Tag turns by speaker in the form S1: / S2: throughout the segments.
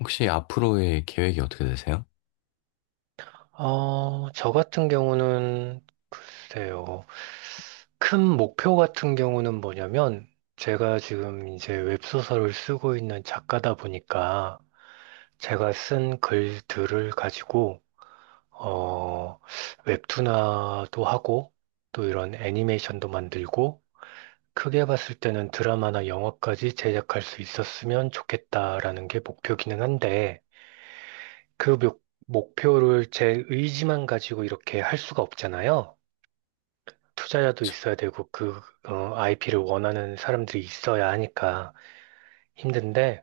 S1: 혹시 앞으로의 계획이 어떻게 되세요?
S2: 저 같은 경우는 글쎄요. 큰 목표 같은 경우는 뭐냐면 제가 지금 이제 웹소설을 쓰고 있는 작가다 보니까 제가 쓴 글들을 가지고 어, 웹툰화도 하고 또 이런 애니메이션도 만들고 크게 봤을 때는 드라마나 영화까지 제작할 수 있었으면 좋겠다라는 게 목표기는 한데 그 목표를 제 의지만 가지고 이렇게 할 수가 없잖아요. 투자자도
S1: 저,
S2: 있어야 되고 그 IP를 원하는 사람들이 있어야 하니까 힘든데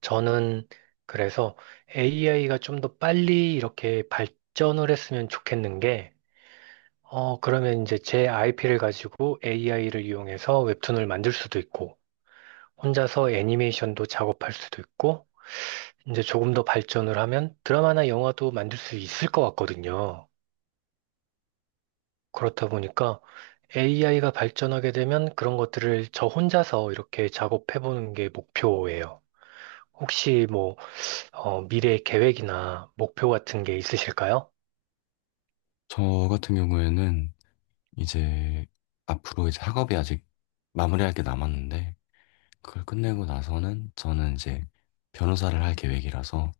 S2: 저는 그래서 AI가 좀 더 빨리 이렇게 발전을 했으면 좋겠는 게 그러면 이제 제 IP를 가지고 AI를 이용해서 웹툰을 만들 수도 있고 혼자서 애니메이션도 작업할 수도 있고 이제 조금 더 발전을 하면 드라마나 영화도 만들 수 있을 것 같거든요. 그렇다 보니까 AI가 발전하게 되면 그런 것들을 저 혼자서 이렇게 작업해보는 게 목표예요. 혹시 뭐, 미래 계획이나 목표 같은 게 있으실까요?
S1: 저 같은 경우에는 이제 앞으로 이제 학업이 아직 마무리할 게 남았는데, 그걸 끝내고 나서는 저는 이제 변호사를 할 계획이라서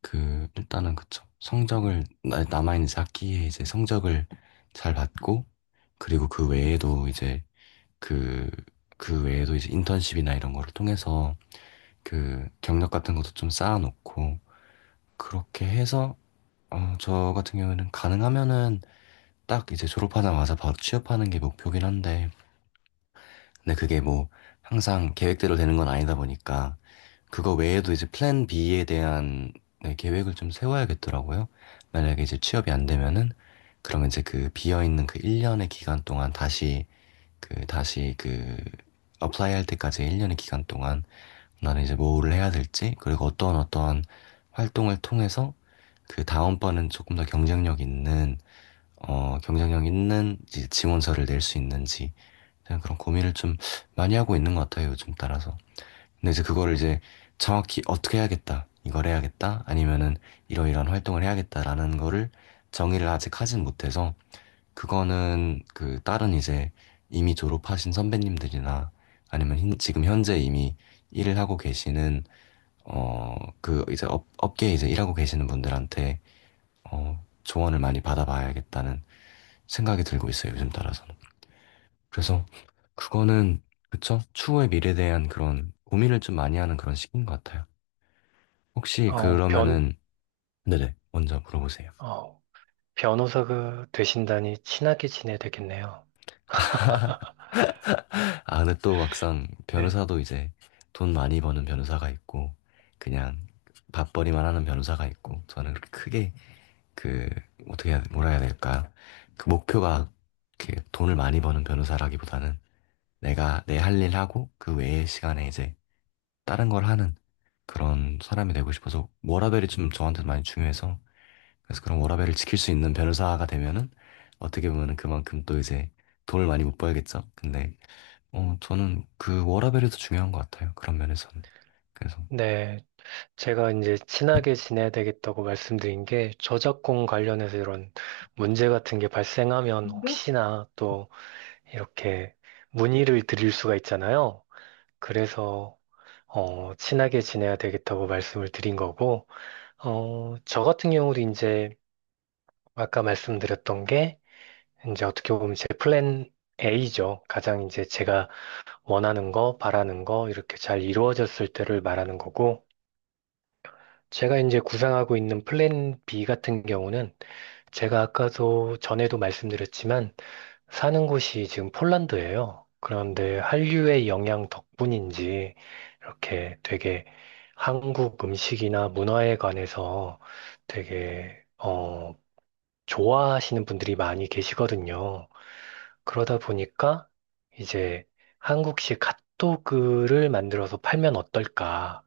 S1: 그 일단은, 그쵸, 성적을 남아있는 이제 학기에 이제 성적을 잘 받고, 그리고 그 외에도 이제 그 그 외에도 이제 인턴십이나 이런 거를 통해서 그 경력 같은 것도 좀 쌓아놓고, 그렇게 해서 저 같은 경우에는 가능하면은 딱 이제 졸업하자마자 바로 취업하는 게 목표긴 한데, 근데 그게 뭐 항상 계획대로 되는 건 아니다 보니까, 그거 외에도 이제 플랜 B에 대한, 네, 계획을 좀 세워야겠더라고요. 만약에 이제 취업이 안 되면은, 그러면 이제 그 비어있는 그 1년의 기간 동안 다시, 그, 다시 그, 어플라이 할 때까지 1년의 기간 동안 나는 이제 뭐를 해야 될지, 그리고 어떠한 활동을 통해서 그 다음번은 조금 더 경쟁력 있는, 경쟁력 있는 이제 지원서를 낼 수 있는지, 그냥 그런 고민을 좀 많이 하고 있는 것 같아요, 요즘 따라서. 근데 이제 그거를 이제 정확히 어떻게 해야겠다, 이걸 해야겠다, 아니면은 이러이러한 활동을 해야겠다라는 거를 정의를 아직 하진 못해서, 그거는 그 다른 이제 이미 졸업하신 선배님들이나 아니면 지금 현재 이미 일을 하고 계시는, 어, 그 이제 업계에 이제 일하고 계시는 분들한테 조언을 많이 받아봐야겠다는 생각이 들고 있어요, 요즘 따라서는. 그래서 그거는, 그쵸? 추후의 미래에 대한 그런 고민을 좀 많이 하는 그런 시기인 것 같아요. 혹시
S2: 어, 변,
S1: 그러면은, 네네, 먼저 물어보세요.
S2: 어, 변호사가 되신다니 친하게 지내야 되겠네요.
S1: 아, 근데 또 막상
S2: 네.
S1: 변호사도 이제 돈 많이 버는 변호사가 있고, 그냥 밥벌이만 하는 변호사가 있고, 저는 그렇게 크게 그, 어떻게 해야, 뭐라 해야 될까. 그 목표가 이렇게 돈을 많이 버는 변호사라기보다는 내가 내 할 일 하고, 그 외의 시간에 이제 다른 걸 하는 그런 사람이 되고 싶어서, 워라밸이 좀 저한테 많이 중요해서, 그래서 그런 워라밸을 지킬 수 있는 변호사가 되면은 어떻게 보면은 그만큼 또 이제 돈을 많이 못 벌겠죠. 근데 저는 그 워라밸이 더 중요한 것 같아요. 그런 면에서는. 그래서
S2: 네. 제가 이제 친하게 지내야 되겠다고 말씀드린 게 저작권 관련해서 이런 문제 같은 게 발생하면 혹시나 또 이렇게 문의를 드릴 수가 있잖아요. 그래서 친하게 지내야 되겠다고 말씀을 드린 거고, 저 같은 경우도 이제 아까 말씀드렸던 게, 이제 어떻게 보면 제 플랜 A죠. 가장 이제 제가 원하는 거, 바라는 거, 이렇게 잘 이루어졌을 때를 말하는 거고, 제가 이제 구상하고 있는 플랜 B 같은 경우는 제가 아까도 전에도 말씀드렸지만, 사는 곳이 지금 폴란드예요. 그런데 한류의 영향 덕분인지 이렇게 되게 한국 음식이나 문화에 관해서 되게 좋아하시는 분들이 많이 계시거든요. 그러다 보니까 이제 한국식 핫도그를 만들어서 팔면 어떨까?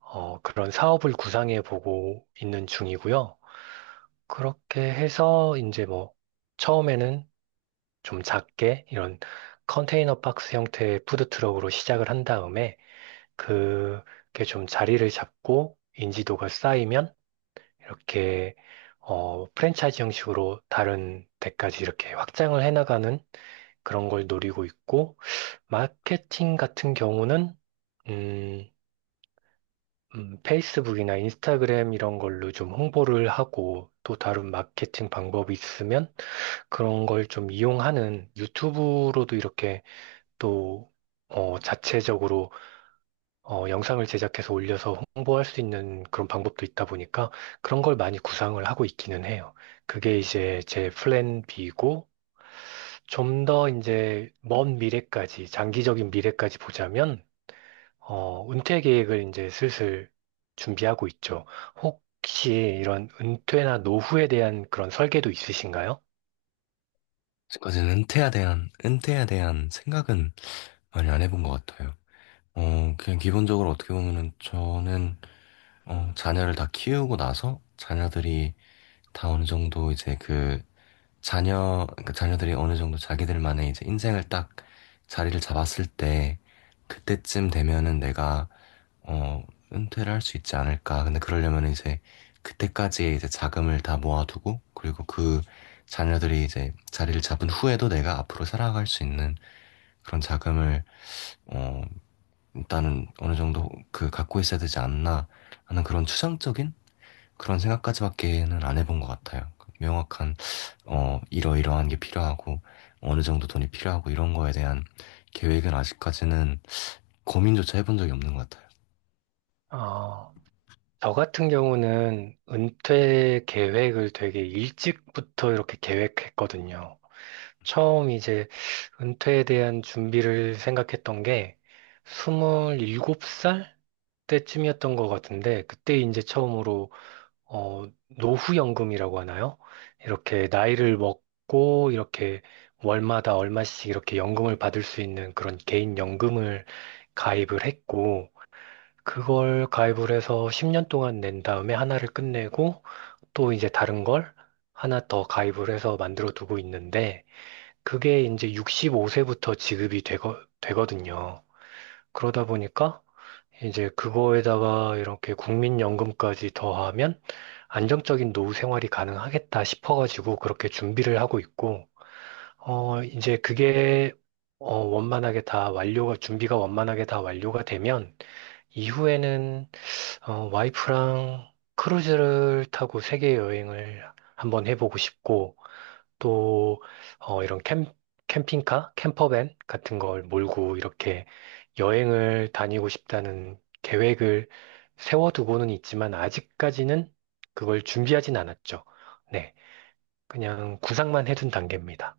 S2: 그런 사업을 구상해 보고 있는 중이고요. 그렇게 해서 이제 뭐 처음에는 좀 작게 이런 컨테이너 박스 형태의 푸드트럭으로 시작을 한 다음에 그게 좀 자리를 잡고 인지도가 쌓이면 이렇게 프랜차이즈 형식으로 다른 데까지 이렇게 확장을 해나가는 그런 걸 노리고 있고 마케팅 같은 경우는 음, 페이스북이나 인스타그램 이런 걸로 좀 홍보를 하고 또 다른 마케팅 방법이 있으면 그런 걸 좀 이용하는 유튜브로도 이렇게 또 자체적으로 영상을 제작해서 올려서 홍보할 수 있는 그런 방법도 있다 보니까 그런 걸 많이 구상을 하고 있기는 해요. 그게 이제 제 플랜 B고 좀 더 이제 먼 미래까지 장기적인 미래까지 보자면 은퇴 계획을 이제 슬슬 준비하고 있죠. 혹시 이런 은퇴나 노후에 대한 그런 설계도 있으신가요?
S1: 지금까지는 은퇴에 대한 생각은 많이 안 해본 것 같아요. 그냥 기본적으로 어떻게 보면은 저는 자녀를 다 키우고 나서 자녀들이 다 어느 정도 이제 그 그러니까 자녀들이 어느 정도 자기들만의 이제 인생을 딱 자리를 잡았을 때, 그때쯤 되면은 내가, 어, 은퇴를 할 수 있지 않을까. 근데 그러려면 이제 그때까지의 이제 자금을 다 모아두고, 그리고 그 자녀들이 이제 자리를 잡은 후에도 내가 앞으로 살아갈 수 있는 그런 자금을, 어, 일단은 어느 정도 그 갖고 있어야 되지 않나 하는 그런 추상적인 그런 생각까지밖에는 안 해본 것 같아요. 명확한 이러이러한 게 필요하고 어느 정도 돈이 필요하고 이런 거에 대한 계획은 아직까지는 고민조차 해본 적이 없는 것 같아요.
S2: 아, 저 같은 경우는 은퇴 계획을 되게 일찍부터 이렇게 계획했거든요. 처음 이제 은퇴에 대한 준비를 생각했던 게 27살 때쯤이었던 것 같은데, 그때 이제 처음으로, 어, 노후연금이라고 하나요? 이렇게 나이를 먹고, 이렇게 월마다 얼마씩 이렇게 연금을 받을 수 있는 그런 개인연금을 가입을 했고, 그걸 가입을 해서 10년 동안 낸 다음에 하나를 끝내고 또 이제 다른 걸 하나 더 가입을 해서 만들어 두고 있는데 그게 이제 65세부터 지급이 되거든요. 그러다 보니까 이제 그거에다가 이렇게 국민연금까지 더하면 안정적인 노후 생활이 가능하겠다 싶어가지고 그렇게 준비를 하고 있고, 이제 그게 원만하게 다 준비가 원만하게 다 완료가 되면 이후에는 와이프랑 크루즈를 타고 세계 여행을 한번 해보고 싶고, 또, 이런 캠핑카? 캠퍼밴 같은 걸 몰고 이렇게 여행을 다니고 싶다는 계획을 세워두고는 있지만, 아직까지는 그걸 준비하진 않았죠. 네. 그냥 구상만 해둔 단계입니다.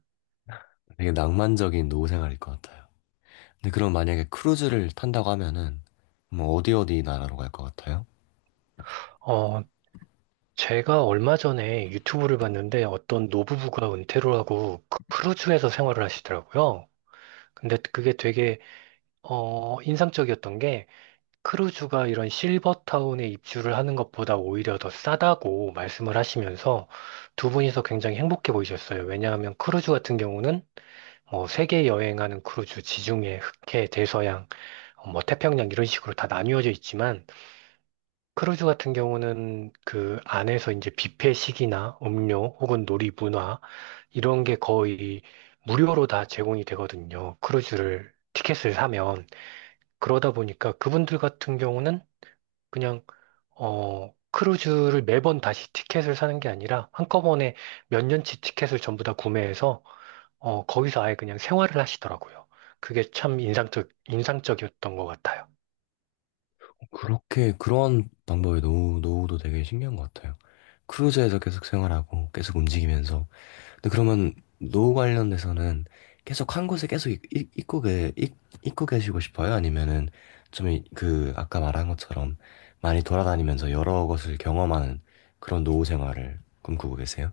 S1: 되게 낭만적인 노후 생활일 것 같아요. 근데 그럼 만약에 크루즈를 탄다고 하면은 뭐 어디 나라로 갈 것 같아요?
S2: 어, 제가 얼마 전에 유튜브를 봤는데 어떤 노부부가 은퇴를 하고 그 크루즈에서 생활을 하시더라고요. 근데 그게 되게 인상적이었던 게 크루즈가 이런 실버타운에 입주를 하는 것보다 오히려 더 싸다고 말씀을 하시면서 두 분이서 굉장히 행복해 보이셨어요. 왜냐하면 크루즈 같은 경우는 뭐 세계 여행하는 크루즈, 지중해, 흑해, 대서양, 뭐 태평양 이런 식으로 다 나뉘어져 있지만 크루즈 같은 경우는 그 안에서 이제 뷔페식이나 음료 혹은 놀이 문화 이런 게 거의 무료로 다 제공이 되거든요. 크루즈를 티켓을 사면. 그러다 보니까 그분들 같은 경우는 그냥 크루즈를 매번 다시 티켓을 사는 게 아니라 한꺼번에 몇 년치 티켓을 전부 다 구매해서 거기서 아예 그냥 생활을 하시더라고요. 그게 참 인상적이었던 것 같아요.
S1: 그렇게 그런 방법의 노후도 되게 신기한 것 같아요. 크루즈에서 계속 생활하고 계속 움직이면서, 근데 그러면 노 관련돼서는 계속 한 곳에 계속 있, 있, 있고, 계, 있, 있고 계시고 싶어요? 아니면은 좀 그 아까 말한 것처럼 많이 돌아다니면서 여러 곳을 경험하는 그런 노후 생활을 꿈꾸고 계세요?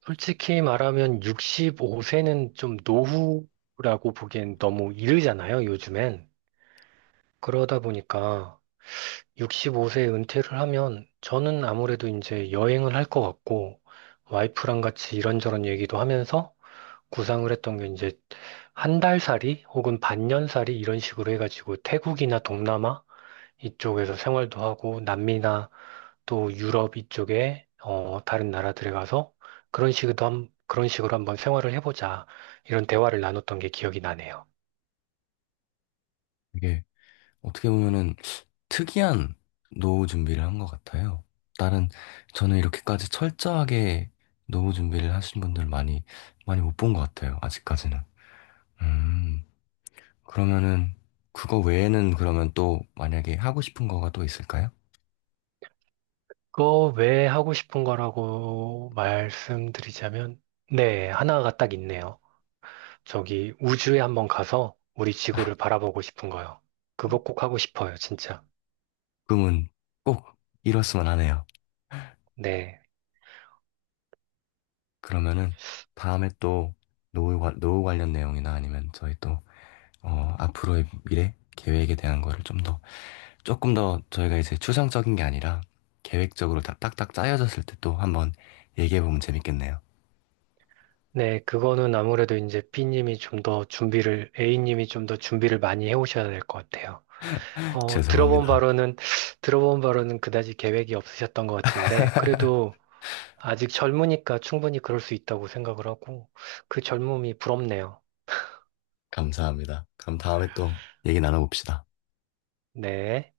S2: 솔직히 말하면 65세는 좀 노후라고 보기엔 너무 이르잖아요, 요즘엔. 그러다 보니까 65세에 은퇴를 하면 저는 아무래도 이제 여행을 할 것 같고 와이프랑 같이 이런저런 얘기도 하면서 구상을 했던 게 이제 한 달살이 혹은 반년살이 이런 식으로 해가지고 태국이나 동남아 이쪽에서 생활도 하고 남미나 또 유럽 이쪽에 다른 나라들에 가서 그런 식으로 한번 생활을 해보자 이런 대화를 나눴던 게 기억이 나네요.
S1: 이게 어떻게 보면은 특이한 노후 준비를 한 것 같아요. 다른 저는 이렇게까지 철저하게 노후 준비를 하신 분들 많이 못 본 것 같아요. 아직까지는. 음. 그러면은 그거 외에는 그러면 또 만약에 하고 싶은 거가 또 있을까요?
S2: 그거 왜 하고 싶은 거라고 말씀드리자면, 네, 하나가 딱 있네요. 저기 우주에 한번 가서 우리 지구를 바라보고 싶은 거요. 그거 꼭 하고 싶어요, 진짜.
S1: 꿈은 꼭 이뤘으면 하네요.
S2: 네.
S1: 그러면은 다음에 또 노후 관련 내용이나 아니면 저희 또 앞으로의 미래 계획에 대한 거를 좀 더 조금 더 저희가 이제 추상적인 게 아니라 계획적으로 다 딱딱 짜여졌을 때 또 한번 얘기해 보면 재밌겠네요.
S2: 네, 그거는 아무래도 이제 B님이 좀 더 A님이 좀 더 준비를 많이 해오셔야 될 것 같아요. 어, 들어본
S1: 죄송합니다.
S2: 바로는, 들어본 바로는 그다지 계획이 없으셨던 것 같은데, 그래도 아직 젊으니까 충분히 그럴 수 있다고 생각을 하고, 그 젊음이 부럽네요.
S1: 감사합니다. 그럼 다음에 또 얘기 나눠봅시다.
S2: 네.